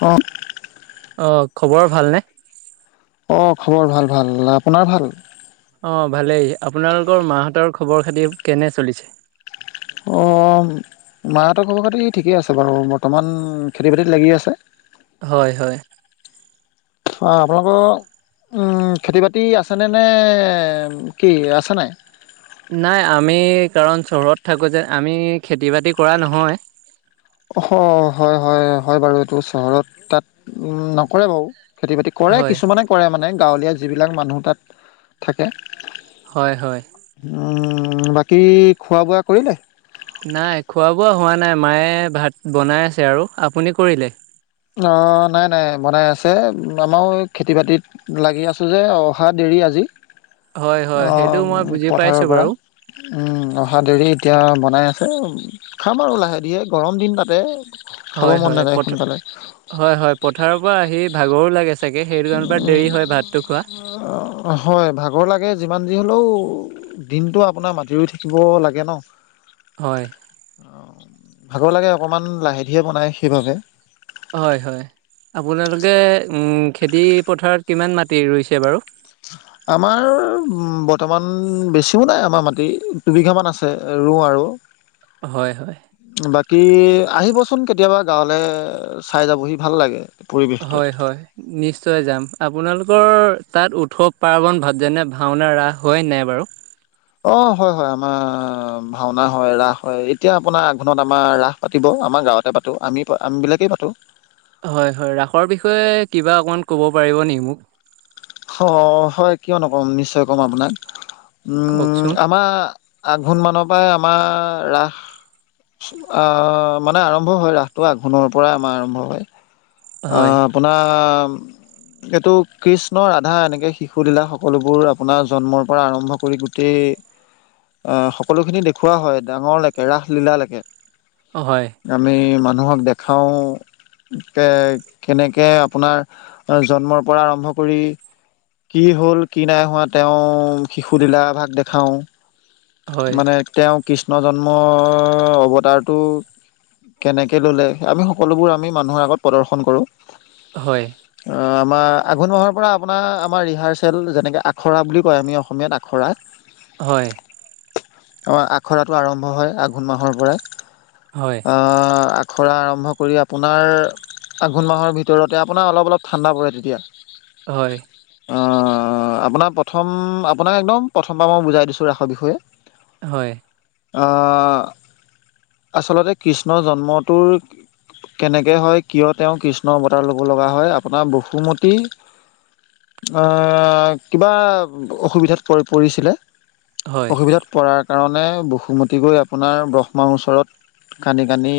অ'। অ', খবৰ ভালনে? অ', খবৰ ভাল ভাল, আপোনাৰ ভাল? অ', ভালেই, আপোনালোকৰ মাহঁতৰ খবৰ খাতি কেনে চলিছে? অ', মাহঁতৰ খবৰ খাতি ঠিকেই আছে বাৰু বৰ্তমান খেতি বাতিত লাগি আছে। হয়, হয়। আপোনালোকৰ খেতি বাতি আছেনে নে কি আছে নাই? নাই আমি কাৰণ চহৰত থাকো যে আমি খেতি বাতি কৰা নহয়। অহ হয়, হয়, হয় বাৰু এইটো চহৰত তাত নকৰে বাৰু। খেতি বাতি কৰে হয় কিছুমানে কৰে মানে গাঁৱলীয়া যিবিলাক মানুহ তাত থাকে। হয়, হয়। বাকী খোৱা বোৱা কৰিলে? নাই খোৱা বোৱা হোৱা নাই মায়ে ভাত বনাই আছে আৰু, আপুনি কৰিলে? অ', নাই নাই বনাই আছে। আমাৰো খেতি বাতিত লাগি আছে যে অহা দেৰি আজি হয় হয় সেইটো অ' মই বুজি পাইছো পথাৰৰ পৰা। বাৰু উম, অহা দেৰি এতিয়া বনাই আছে খাম আৰু লাহে ধিৰে গৰম দিন তাতে। খাব হয় মন হয় নাযায় পথ সোনকালে। হয়, হয় পথাৰৰ পৰা আহি ভাগৰো লাগে চাগে সেইটো কাৰণ উম, দেৰি হয় ভাতটো খোৱা। হয়, ভাগৰ লাগে যিমান যি হ'লেও দিনতটো আপোনাৰ মাটি ৰুই থাকিব লাগে ন। হয়। ভাগৰ লাগে অকণমান লাহে ধিৰে বনায় সেইবাবে। হয়, হয়, আপোনালোকে উম খেতি পথাৰত কিমান মাটি ৰুইছে বাৰু? আমাৰ বৰ্তমান বেছিও নাই আমাৰ মাটি দুবিঘামান আছে। ৰোওঁ আৰু। হয়, হয়। বাকী আহিবচোন কেতিয়াবা গাঁৱলে চাই যাবহি ভাল লাগে। পৰিৱেশটো। হয়, হয়। নিশ্চয় যাম, আপোনালোকৰ তাত উৎসৱ পাৰ্বণ ভাৱ যেনে ভাওনা ৰাস হয় নাই বাৰু? অ', হয়, হয় আমাৰ ভাওনা হয় ৰাস হয়। এতিয়া আপোনাৰ আঘোণত আমাৰ ৰাস পাতি আমাৰ গাঁৱতে পাতো আমি আমিবিলাকেই পাতো। হয়, হয়, ৰাসৰ বিষয়ে কিবা অকণমান ক'ব পাৰিব নেকি মোক? অ', হয় কিয় নকম নিশ্চয় কম আপোনাক। উম কওকচোন আমাৰ আঘোণ মানৰ পৰাই আমাৰ ৰাস মানে আৰম্ভ হয় ৰাসটো আঘোণৰ পৰাই আমাৰ আৰম্ভ হয়। হয় আহ আপোনাৰ এইটো কৃষ্ণ ৰাধা এনেকে শিশু লীলা সকলোবোৰ আপোনাৰ জন্মৰ পৰা আৰম্ভ কৰি গোটেই সকলোখিনি দেখুওৱা হয়, ডাঙৰলৈকে ৰাস লীলালৈকে। অ', হয়। আমি মানুহক দেখাওঁ তে কেনেকে আপোনাৰ জন্মৰ পৰা আৰম্ভ কৰি কি হ'ল কি নাই হোৱা তেওঁ শিশু লীলা ভাগ দেখাওঁ। হয় মানে তেওঁ কৃষ্ণ জন্মৰ অৱতাৰটো কেনেকে ল'লে, আমি সকলোবোৰ আমি মানুহৰ আগত প্ৰদৰ্শন কৰো। হয়। অ', আমাৰ আঘোণ মাহৰ পৰা আপোনাৰ আমাৰ ৰিহাৰচেল যেনেকে আখৰা বুলি কয় আমি অসমীয়াত আখৰা। হয়। অ', আখৰাটো আৰম্ভ হয় আঘোণ মাহৰ পৰাই। হয়। আখৰা আৰম্ভ কৰি আপোনাৰ আঘোণ মাহৰ ভিতৰতে আপোনাৰ অলপ অলপ ঠাণ্ডা পৰে তেতিয়া। হয়। অ', আপোনাক প্ৰথম আপোনাক একদম প্ৰথমবাৰৰ পৰা বুজাই দিছো ৰাসৰ বিষয়ে। হয়। অ', আচলতে কৃষ্ণ জন্মটোৰ কেনেকৈ হয় কিয় তেওঁ কৃষ্ণৰ অৱতাৰ ল'ব লগা হয়, আপোনাৰ বসুমতী অ', কিবা অসুবিধাত পৰি-পৰিছিলে। হয় অসুবিধাত পৰাৰ কাৰণে বসুমতী গৈ আপোনাৰ ব্ৰহ্মাৰ ওচৰত কান্দি কান্দি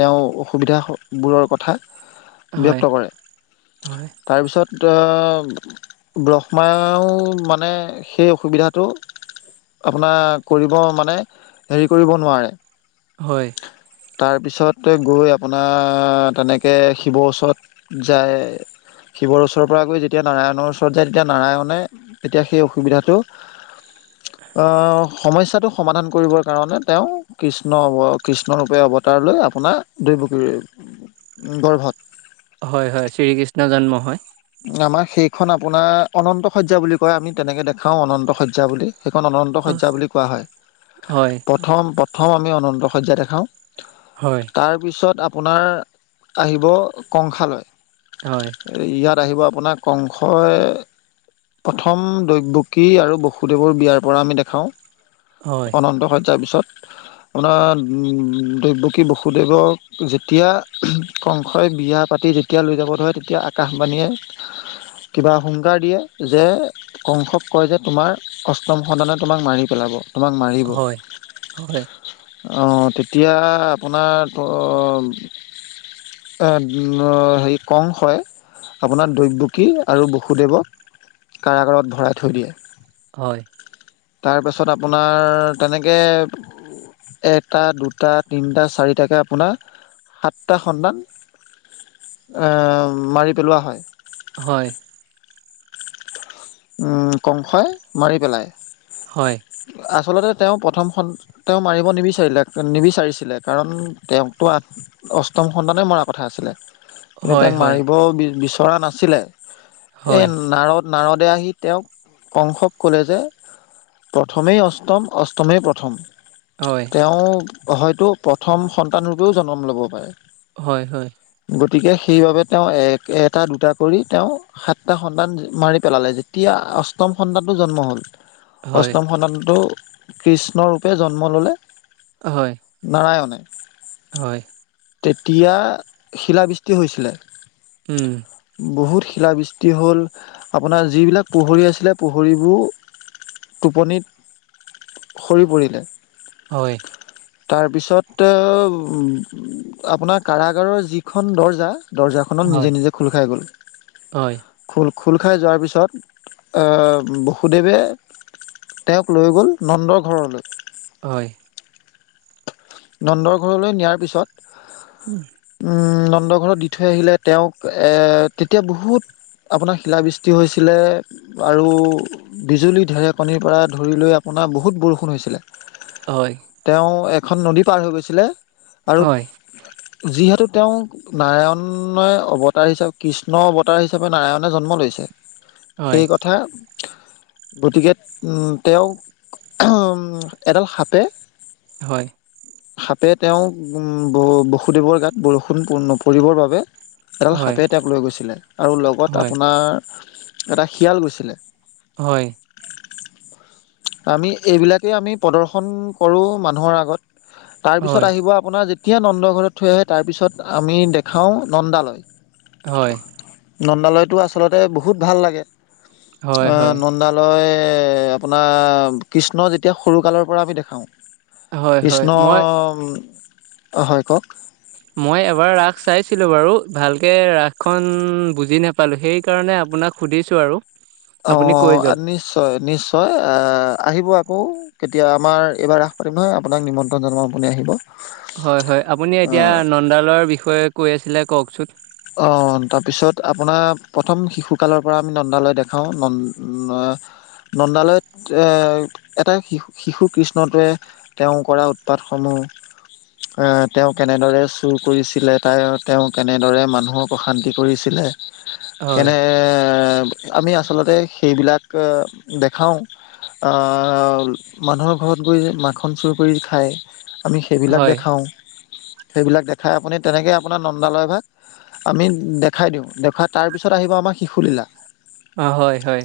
তেওঁ অসুবিধা বোৰৰ কথা হয় ব্যক্ত কৰে। তাৰপিছত অ' ব্ৰহ্মাওঁ মানে সেই অসুবিধাটো আপোনাৰ কৰিব মানে হেৰি কৰিব নোৱাৰে। হয়। তাৰ পিছতে গৈ আপোনাৰ তেনেকৈ শিৱৰ ওচৰত যায়। শিৱৰ ওচৰৰ পৰা গৈ যেতিয়া নাৰায়ণৰ ওচৰত যায়। তেতিয়া নাৰায়ণে তেতিয়া সেই অসুবিধাটো [inaudible] অ', সমস্যাটো সমাধান কৰিবৰ কাৰণে তেওঁ কৃষ্ণ অৱ কৃষ্ণ ৰূপে অৱতাৰ লৈ আপোনাৰ দৈৱকীৰ উম গৰ্ভত হয়, হয়, শ্ৰীকৃষ্ণ জন্ম হয়। আমাৰ সেইখন আপোনাৰ অনন্ত সজ্যা বুলি কয় আমি তেনেকে দেখাওঁ অনন্ত সজ্যা বুলি। সেইখন অনন্ত অহ, সজ্যা বুলি কোৱা হয়। প্ৰথম প্ৰথম আমি অনন্ত সজ্যা দেখাওঁ। হয়। তাৰপিছত আপোনাৰ আহিব কংসালয় হয় ইয়াত আহিব আপোনাৰ কংসই প্ৰথম দৈবকী আৰু বসুদেৱৰ বিয়াৰ পৰা আমি দেখাওঁ হয় অনন্ত সজজাৰ পিছত, আপোনাৰ দৈৱকী বসুদেৱক যেতিয়া কংসই বিয়া পাতি যেতিয়া লৈ যাব ধৰে তেতিয়া আকাশবাণীয়ে কিবা হুংকাৰ দিয়ে যে কংসক কয় যে তোমাৰ অষ্টম সধানে তোমাক মাৰি পেলাব তোমাক মাৰিব অ', হয় হয় তেতিয়া আপোনাৰ হেৰি কং হয় আপোনাৰ দৈৱ্যকী আৰু বসুদেৱক কাৰাগাৰত ভৰাই থৈ দিয়ে। হয় তাৰপিছত আপোনাৰ তেনেকে এটা, দুটা, তিনিটা চাৰিটাকে আপোনাৰ সাতটা সন্তান আ, মাৰি পেলোৱা হয়। হয় উম, কংসই মাৰি পেলাই। হয় আচলতে তেওঁ প্ৰথমখন তেওঁ মাৰিব নিবিচাৰিলে নিবিচাৰিছিলে কাৰণ তেওঁকতো অষ্টম সন্তানে মৰা কথা আছিলে কিন্তু হয় তেওঁক হয় হয় মাৰিব বি বিচৰা নাছিলে, এই হয় নাৰদ - নাৰদ তে আহি তেওঁক কংসক ক'লে যে প্ৰথমেই অষ্টম অষ্টমেই প্ৰথম হয় তেওঁ হয়তো প্ৰথম সন্তানৰূপেও জন্ম ল'ব পাৰে হয়, হয় গতিকে সেইবাবে তেওঁ এক এটা দুটা কৰি তেওঁ সাতটা সন্তান মাৰি পেলালে যেতিয়া অষ্টম সন্তানটো জন্ম হ'ল হয় অষ্টম সন্তানটো কৃষ্ণ ৰূপে জন্ম ল'লে হয় নাৰায়নে হয় তেতিয়া শিলাবৃষ্টি হৈছিলে উম, বহুত শিলাবৃষ্টি হ'ল আপোনাৰ যিবিলাক পোহুৰী আছিলে পোহৰিবোৰ টোপনিত সৰি পৰিলে হয় তাৰপিছত আপোনাৰ কাৰাগাৰৰ যিখন দৰ্জা দৰ্জা খনত নিজে নিজে খোল খাই গ'ল খোল - খোল খাই যোৱাৰ পিছত আ, বসুদেৱে তেওঁক লৈ গ'ল নন্দ ঘৰলৈ হয় নন্দৰ ঘৰলৈ নিয়াৰ পিছত উম, উম, নন্দ ঘৰত দি থৈ আহিলে তেওঁক এ তেতিয়া বহুত আপোনাৰ খিলাবৃষ্টি হৈছিলে আৰু বিজুলী ঢেৰেকণীৰ পৰা ধৰি লৈ আপোনাৰ বহুত বৰষুণ হৈছিলে হয় তেওঁ এখন নদী পাৰ হৈ গৈছিলে আৰু যিহেতু তেওঁ নাৰায়ণে অৱতাৰ হিচাপে কৃষ্ণ অৱতাৰ হিচাপে নাৰায়ণ জন্ম লৈছে সেই কথা গতিকে তেওঁ এডাল হাপে হয় সাপে তেওঁ বসুদেৱৰ গাত বৰষুণ নপৰিবৰ বাবে এডাল সাপে তপ লৈ গৈছিলে আৰু লগত আপোনাৰ এটা শিয়াল গৈছিলে হয় আমি এইবিলাকেই আমি প্ৰদৰ্শন কৰোঁ মানুহৰ আগত তাৰপিছত আহিব আপোনাৰ এতিয়া নন্দ ঘৰত থৈ আহে তাৰপিছত আমি দেখাওঁ নন্দালয় হয় নন্দালয়তটো আচলতে বহুত ভাল লে হয়, হয়, আপোনালৈ আপোনাৰ কৃষ্ণ যেতিয়া সৰুকালৰ পৰা আমি দেখাওঁ হয়, হয়, হয়। কৃষ্ণ মই হয় কওক মই এবাৰ ৰাস চাইছিলো বাৰু ভালকে ৰাস খন বুজি নাপ পালোঁ সেইকাৰণে আপোনাক সুধিছোঁ আৰু অ আপুনি কৈ যাওক। নিশ্চয় নিশ্চয় আহ আহিব আকৌ কেতিয়া আমাৰ এইবাৰ ৰাস পাতিম নহয় আপোনাক নিমন্ত্ৰণ জনাবপুনি আহিব হয় হয় আপুনি এতিয়া নন্দালৰ বিষয়ে কৈ আছিলে কওকচোন অ তাৰপিছত আপোনাৰ প্ৰথম শিশু কালৰ পৰা আমি নন্দালৈ দেখাও ন নন্দালয়ত এটা শিু শিশু কৃষ্ণটোৱে তেওঁ কৰা উৎপাতসমূহ আহ তেওঁ কেনেদৰে চুৰ কৰিছিলে তাই তেওঁ কেনেদৰে মানু মানুহক অশান্তি কৰিছিলে হয়, কেনে আমি আচলতে সেইবিলাক দেখাওঁ মানুহৰ ঘৰত গৈ মাখন চুৰ কৰি খায় আমি সেইবিলাক হয়, দেখাওঁ সেইবিলাক দেখাই আপুনি তেনেকে আপোনাৰ নন্দালয় ভাগ আমি দেখাই দিওঁ দেখুৱাই তাৰপিছত আহিব আমাৰ শিশুলীলা অ হয় হয়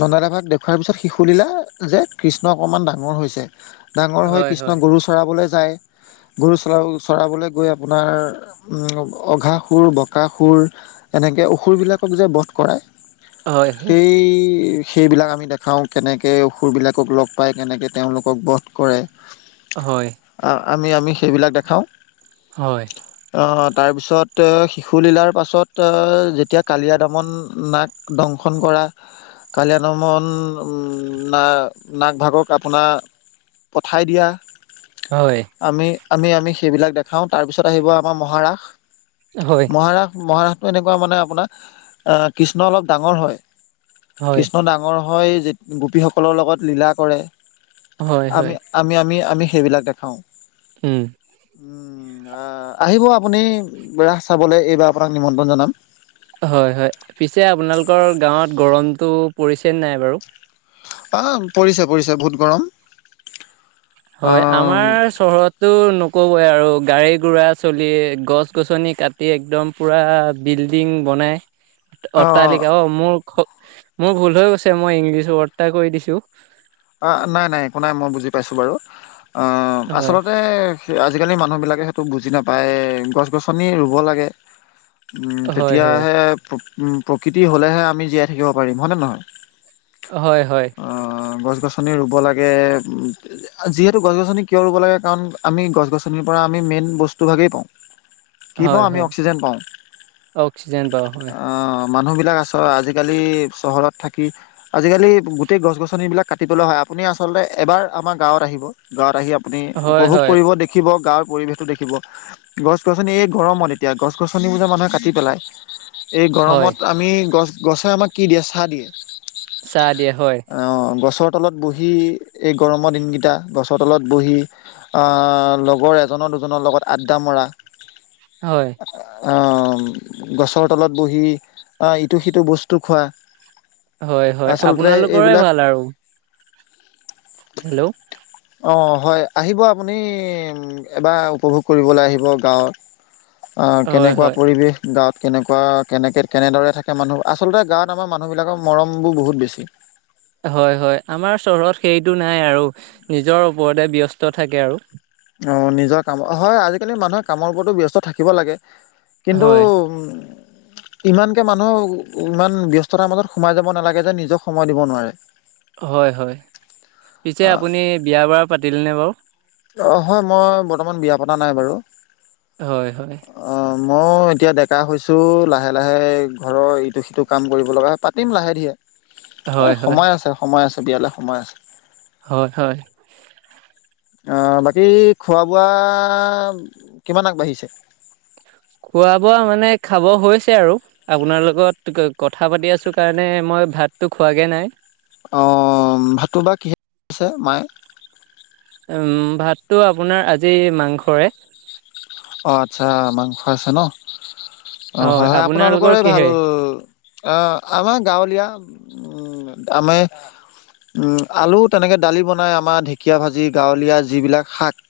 নন্দালাভাগ দেখুুৱাৰ পিছত শিশুলীলা যে কৃষ্ণ অকণমান ডাঙৰ হৈছে ডাঙৰ হৈ হয়, কৃষ্ণ হয়, গৰু চৰাবলৈ যায় গৰু চৰা চৰাবলৈ গৈ আপোনাৰ অঘা সুৰ বকা সুৰ এনেকৈ অসুৰবিলাকক যে বধ কৰায় হয়, হয়, সেই সেইবিলাক আমি দেখাওঁ কেনেকে অসুৰবিলাকক লগ পায় কেনেকে তেওঁলোকক বধ কৰে। হয় আমি আমি সেইবিলাক দেখাওঁ। হয় তহঁত তাৰপিছত শিশু লীলাৰ পাছত যেতিয়া কালিয়া দমন নাক দংশন কৰা কালিয়াদমন না নাগভাগক আপোনাৰ পঠাই দিয়া। হয়, আমি আমি আমি সেইবিলাক দেখাওঁ তাৰপিছত আহিব আমাৰ মহাৰাশ। হয় মহাৰাস মহাৰাসটো এনেকুৱা মানে আপোনাৰ আ কৃষ্ণ অলপ ডাঙৰ হয়। হয়, কৃষ্ণ ডাঙৰ হৈ গোপীসকলৰ লগত লীলা কৰে, হয়, হয়। আমি আমি আমি আমি সেইবিলাক দেখাওঁ। উম উম। আহিব আপুনি ৰাস চাবলৈ। এইবাৰ আপোনাক নিমন্ত্ৰণ জনাম। হয়, হয়। পিছে আপোনালোকৰ গাঁৱত গৰমটো পৰিছেনে নাই বাৰু? তাম। পৰিছে পৰিছে বহুত গৰম। হয়। আহ আমাৰ চহৰত টো নকবই আৰু গাড়ী-গুৰা চলি, গছ-গছনি কাটি একদম পুৰা বিল্ডিং বনে অট্টালিকা অ', মোৰ মোৰ ভুল হৈ গৈছে। মই ইংলিছ ৱৰ্ড এটা কৈ দিছোঁ। অ, নাই। নাই। একো নাই। মই বুজি পাইছোঁ বাৰু। হয় আচলতে আজিকালি মানুহ বিলাকে সেটো বুজি নাপায়। গছ-গছনি ৰুব লাগে। উম, হয় হয় তেতিয়াহে প উম প্ৰকৃতি হ'লেহে আমি জীয়াই থাকিব পাৰিম। হয়নে নহয়? হয়, হয়। অ, গছ-গছনি ৰুব লাগে। যিহেতু গছ-গছনি কিয় ৰুব লাগে, কাৰণ আমি গছ-গছনিৰ পৰা আমি মেইন বস্তু ভাগেই পাওঁ। কি পাওঁ? হয় আমি হয় অক্সিজেন পাওঁ। অক্সিজেন পাওঁ হয়। আ মানুহ বিলাক আছ আজিকালি চহৰত থাকি, আজিকালি গোটেই গছ-গছনিবিলাক কাট টিবলে হয়। আপুনি আচলতে এবাৰ আমাৰ গাঁৱত আহিব, গাঁৱত আহি আপুনি হয় উপভোগ হয় কৰিব দে খিব, গাঁৱৰ পৰিৱেশটো দেখিব। গছ-গছনি এই গৰমত এতিয়া, গছ-গছনিবোৰ যে মানুহে কাটি পেলাই। এই হয় গৰমত আমি গছ, গছে আমাক কি দিয়ে? ছাঁ দিয়ে। ছাঁ দিয়ে, হয়। অ, গছৰ তলত বহি এই গৰমৰ দিনকেইটা গছৰ তলত বহি আ, লগৰ এজনৰ দুজনৰ লগত আড্ডা মৰা। হয়। আম, গছৰ তলত বহি অ, ইটো সিটো বস্তু খোৱা। হয়। হয়। আচলতে আপোনালোকৰে এইবিলাক ভাল আৰু। হেল্ল'। অ, হয়। আহিব আপুনি, এবাৰ উপভোগ কৰিবলৈ আহিব গাঁও। আ, হয় কেনেকুৱা হয় পৰিৱেশ। গাঁৱত কেনেকুৱা, কেনেকে কেনেদৰে থাকে মানুহ। আচলতে গাঁৱত আমাৰ মানুহবিলাকৰ মৰমবোৰ বহুত বেছি। হয়। হয়। আমাৰ চহৰত সেইটো নাই আৰু নিজৰ ওপৰতে ব্যস্ত থাকে আৰু। অ, নিজৰ কাম। হয়, আজিকালি মানুহে কামৰ ওপৰতো ব্যস্ত থাকিব লাগে। কিন্তু হয় উ [inaudible] ইমানকে মানুহ, ইমান ব্যস্ততাৰ মাজত সোমাই যাব নালাগে যে নিজক সময় দিব নোৱাৰে। হয়। হয়। পিছে আপুনি বিয়া-বাৰ পাতিলেনে বাৰু? অ, হয়। মই বৰ্তমান বিয়া পতা নাই বাৰু। হয়, হয়। অ, মই এতিয়া ডেকা হৈছোঁ। লাহে-লাহে ঘৰৰ ইটো সিটো কাম কৰিব লগা, পাতিম লাহে-ধিয়ে। এ হয় হয় সময় আছে, সময় আছে, বিয়ালৈ সময় আছে। হয়, হয়। অ' বাকী খোৱা-বোৱা কিমান আগবাঢ়িছে? খোৱা-বোৱা মানে খাব হৈছে আৰু। আপোনাৰ লগত কথা পাতি আছোঁ কাৰণে মই ভাতটো খোৱাগে নাই। অ, ভাতটো বা কিহে চে মায়ে। উম, ভাতটো আপোনাৰ আজি মাংসৰে। অ আচ্ছা। মাংস আছে ন'। অ, হয়। হয়। আপোনালোকৰ আপোনালোকৰে ভাল। কিহেৰে অ, আমাৰ গাঁৱলীয়া। উ, আমে আলু তেনেকৈ দালি বনাই, আমাৰ ঢেঁকীয়া ভাজি গাঁৱলীয়া যিবিলাক শাক।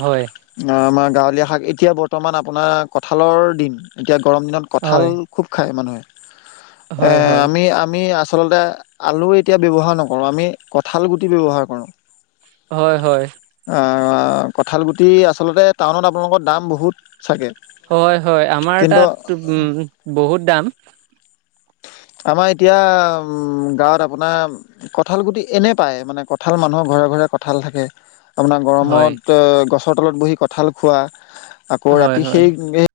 হয়। আমাৰ গাঁৱলীয়া শাক। এতিয়া বৰ্তমান আপোনাৰ কঁঠালৰ দিন। এতিয়া গৰম দিনত কঁঠাল হয় খুব খায় মানুহে। হয় এ হয় আমি আমি আচলতে আলু এতিয়া ব্যৱহাৰ নকৰোঁ। আমি কঁঠাল গুটি ব্যৱহাৰ কৰোঁ। হয় হয়। কঁঠালগুটি আচলতে টাউনত আপোনালোকৰ দাম বহুত চাগে। হয় হয়। আমাৰ কিন্তু তাতটো উম, বহুত দাম। আমাৰ এতিয়া গাঁৱত আপোনাৰ কঁঠাল গুটি এনে পায়। মানে কঁঠাল মানুহৰ ঘৰে ঘৰে কঁঠাল থাকে। আপোনাৰ হয় গৰমতে গছৰ তলত বহি কঁঠাল খোৱা, আকৌ হয় ৰাতি হয় সেই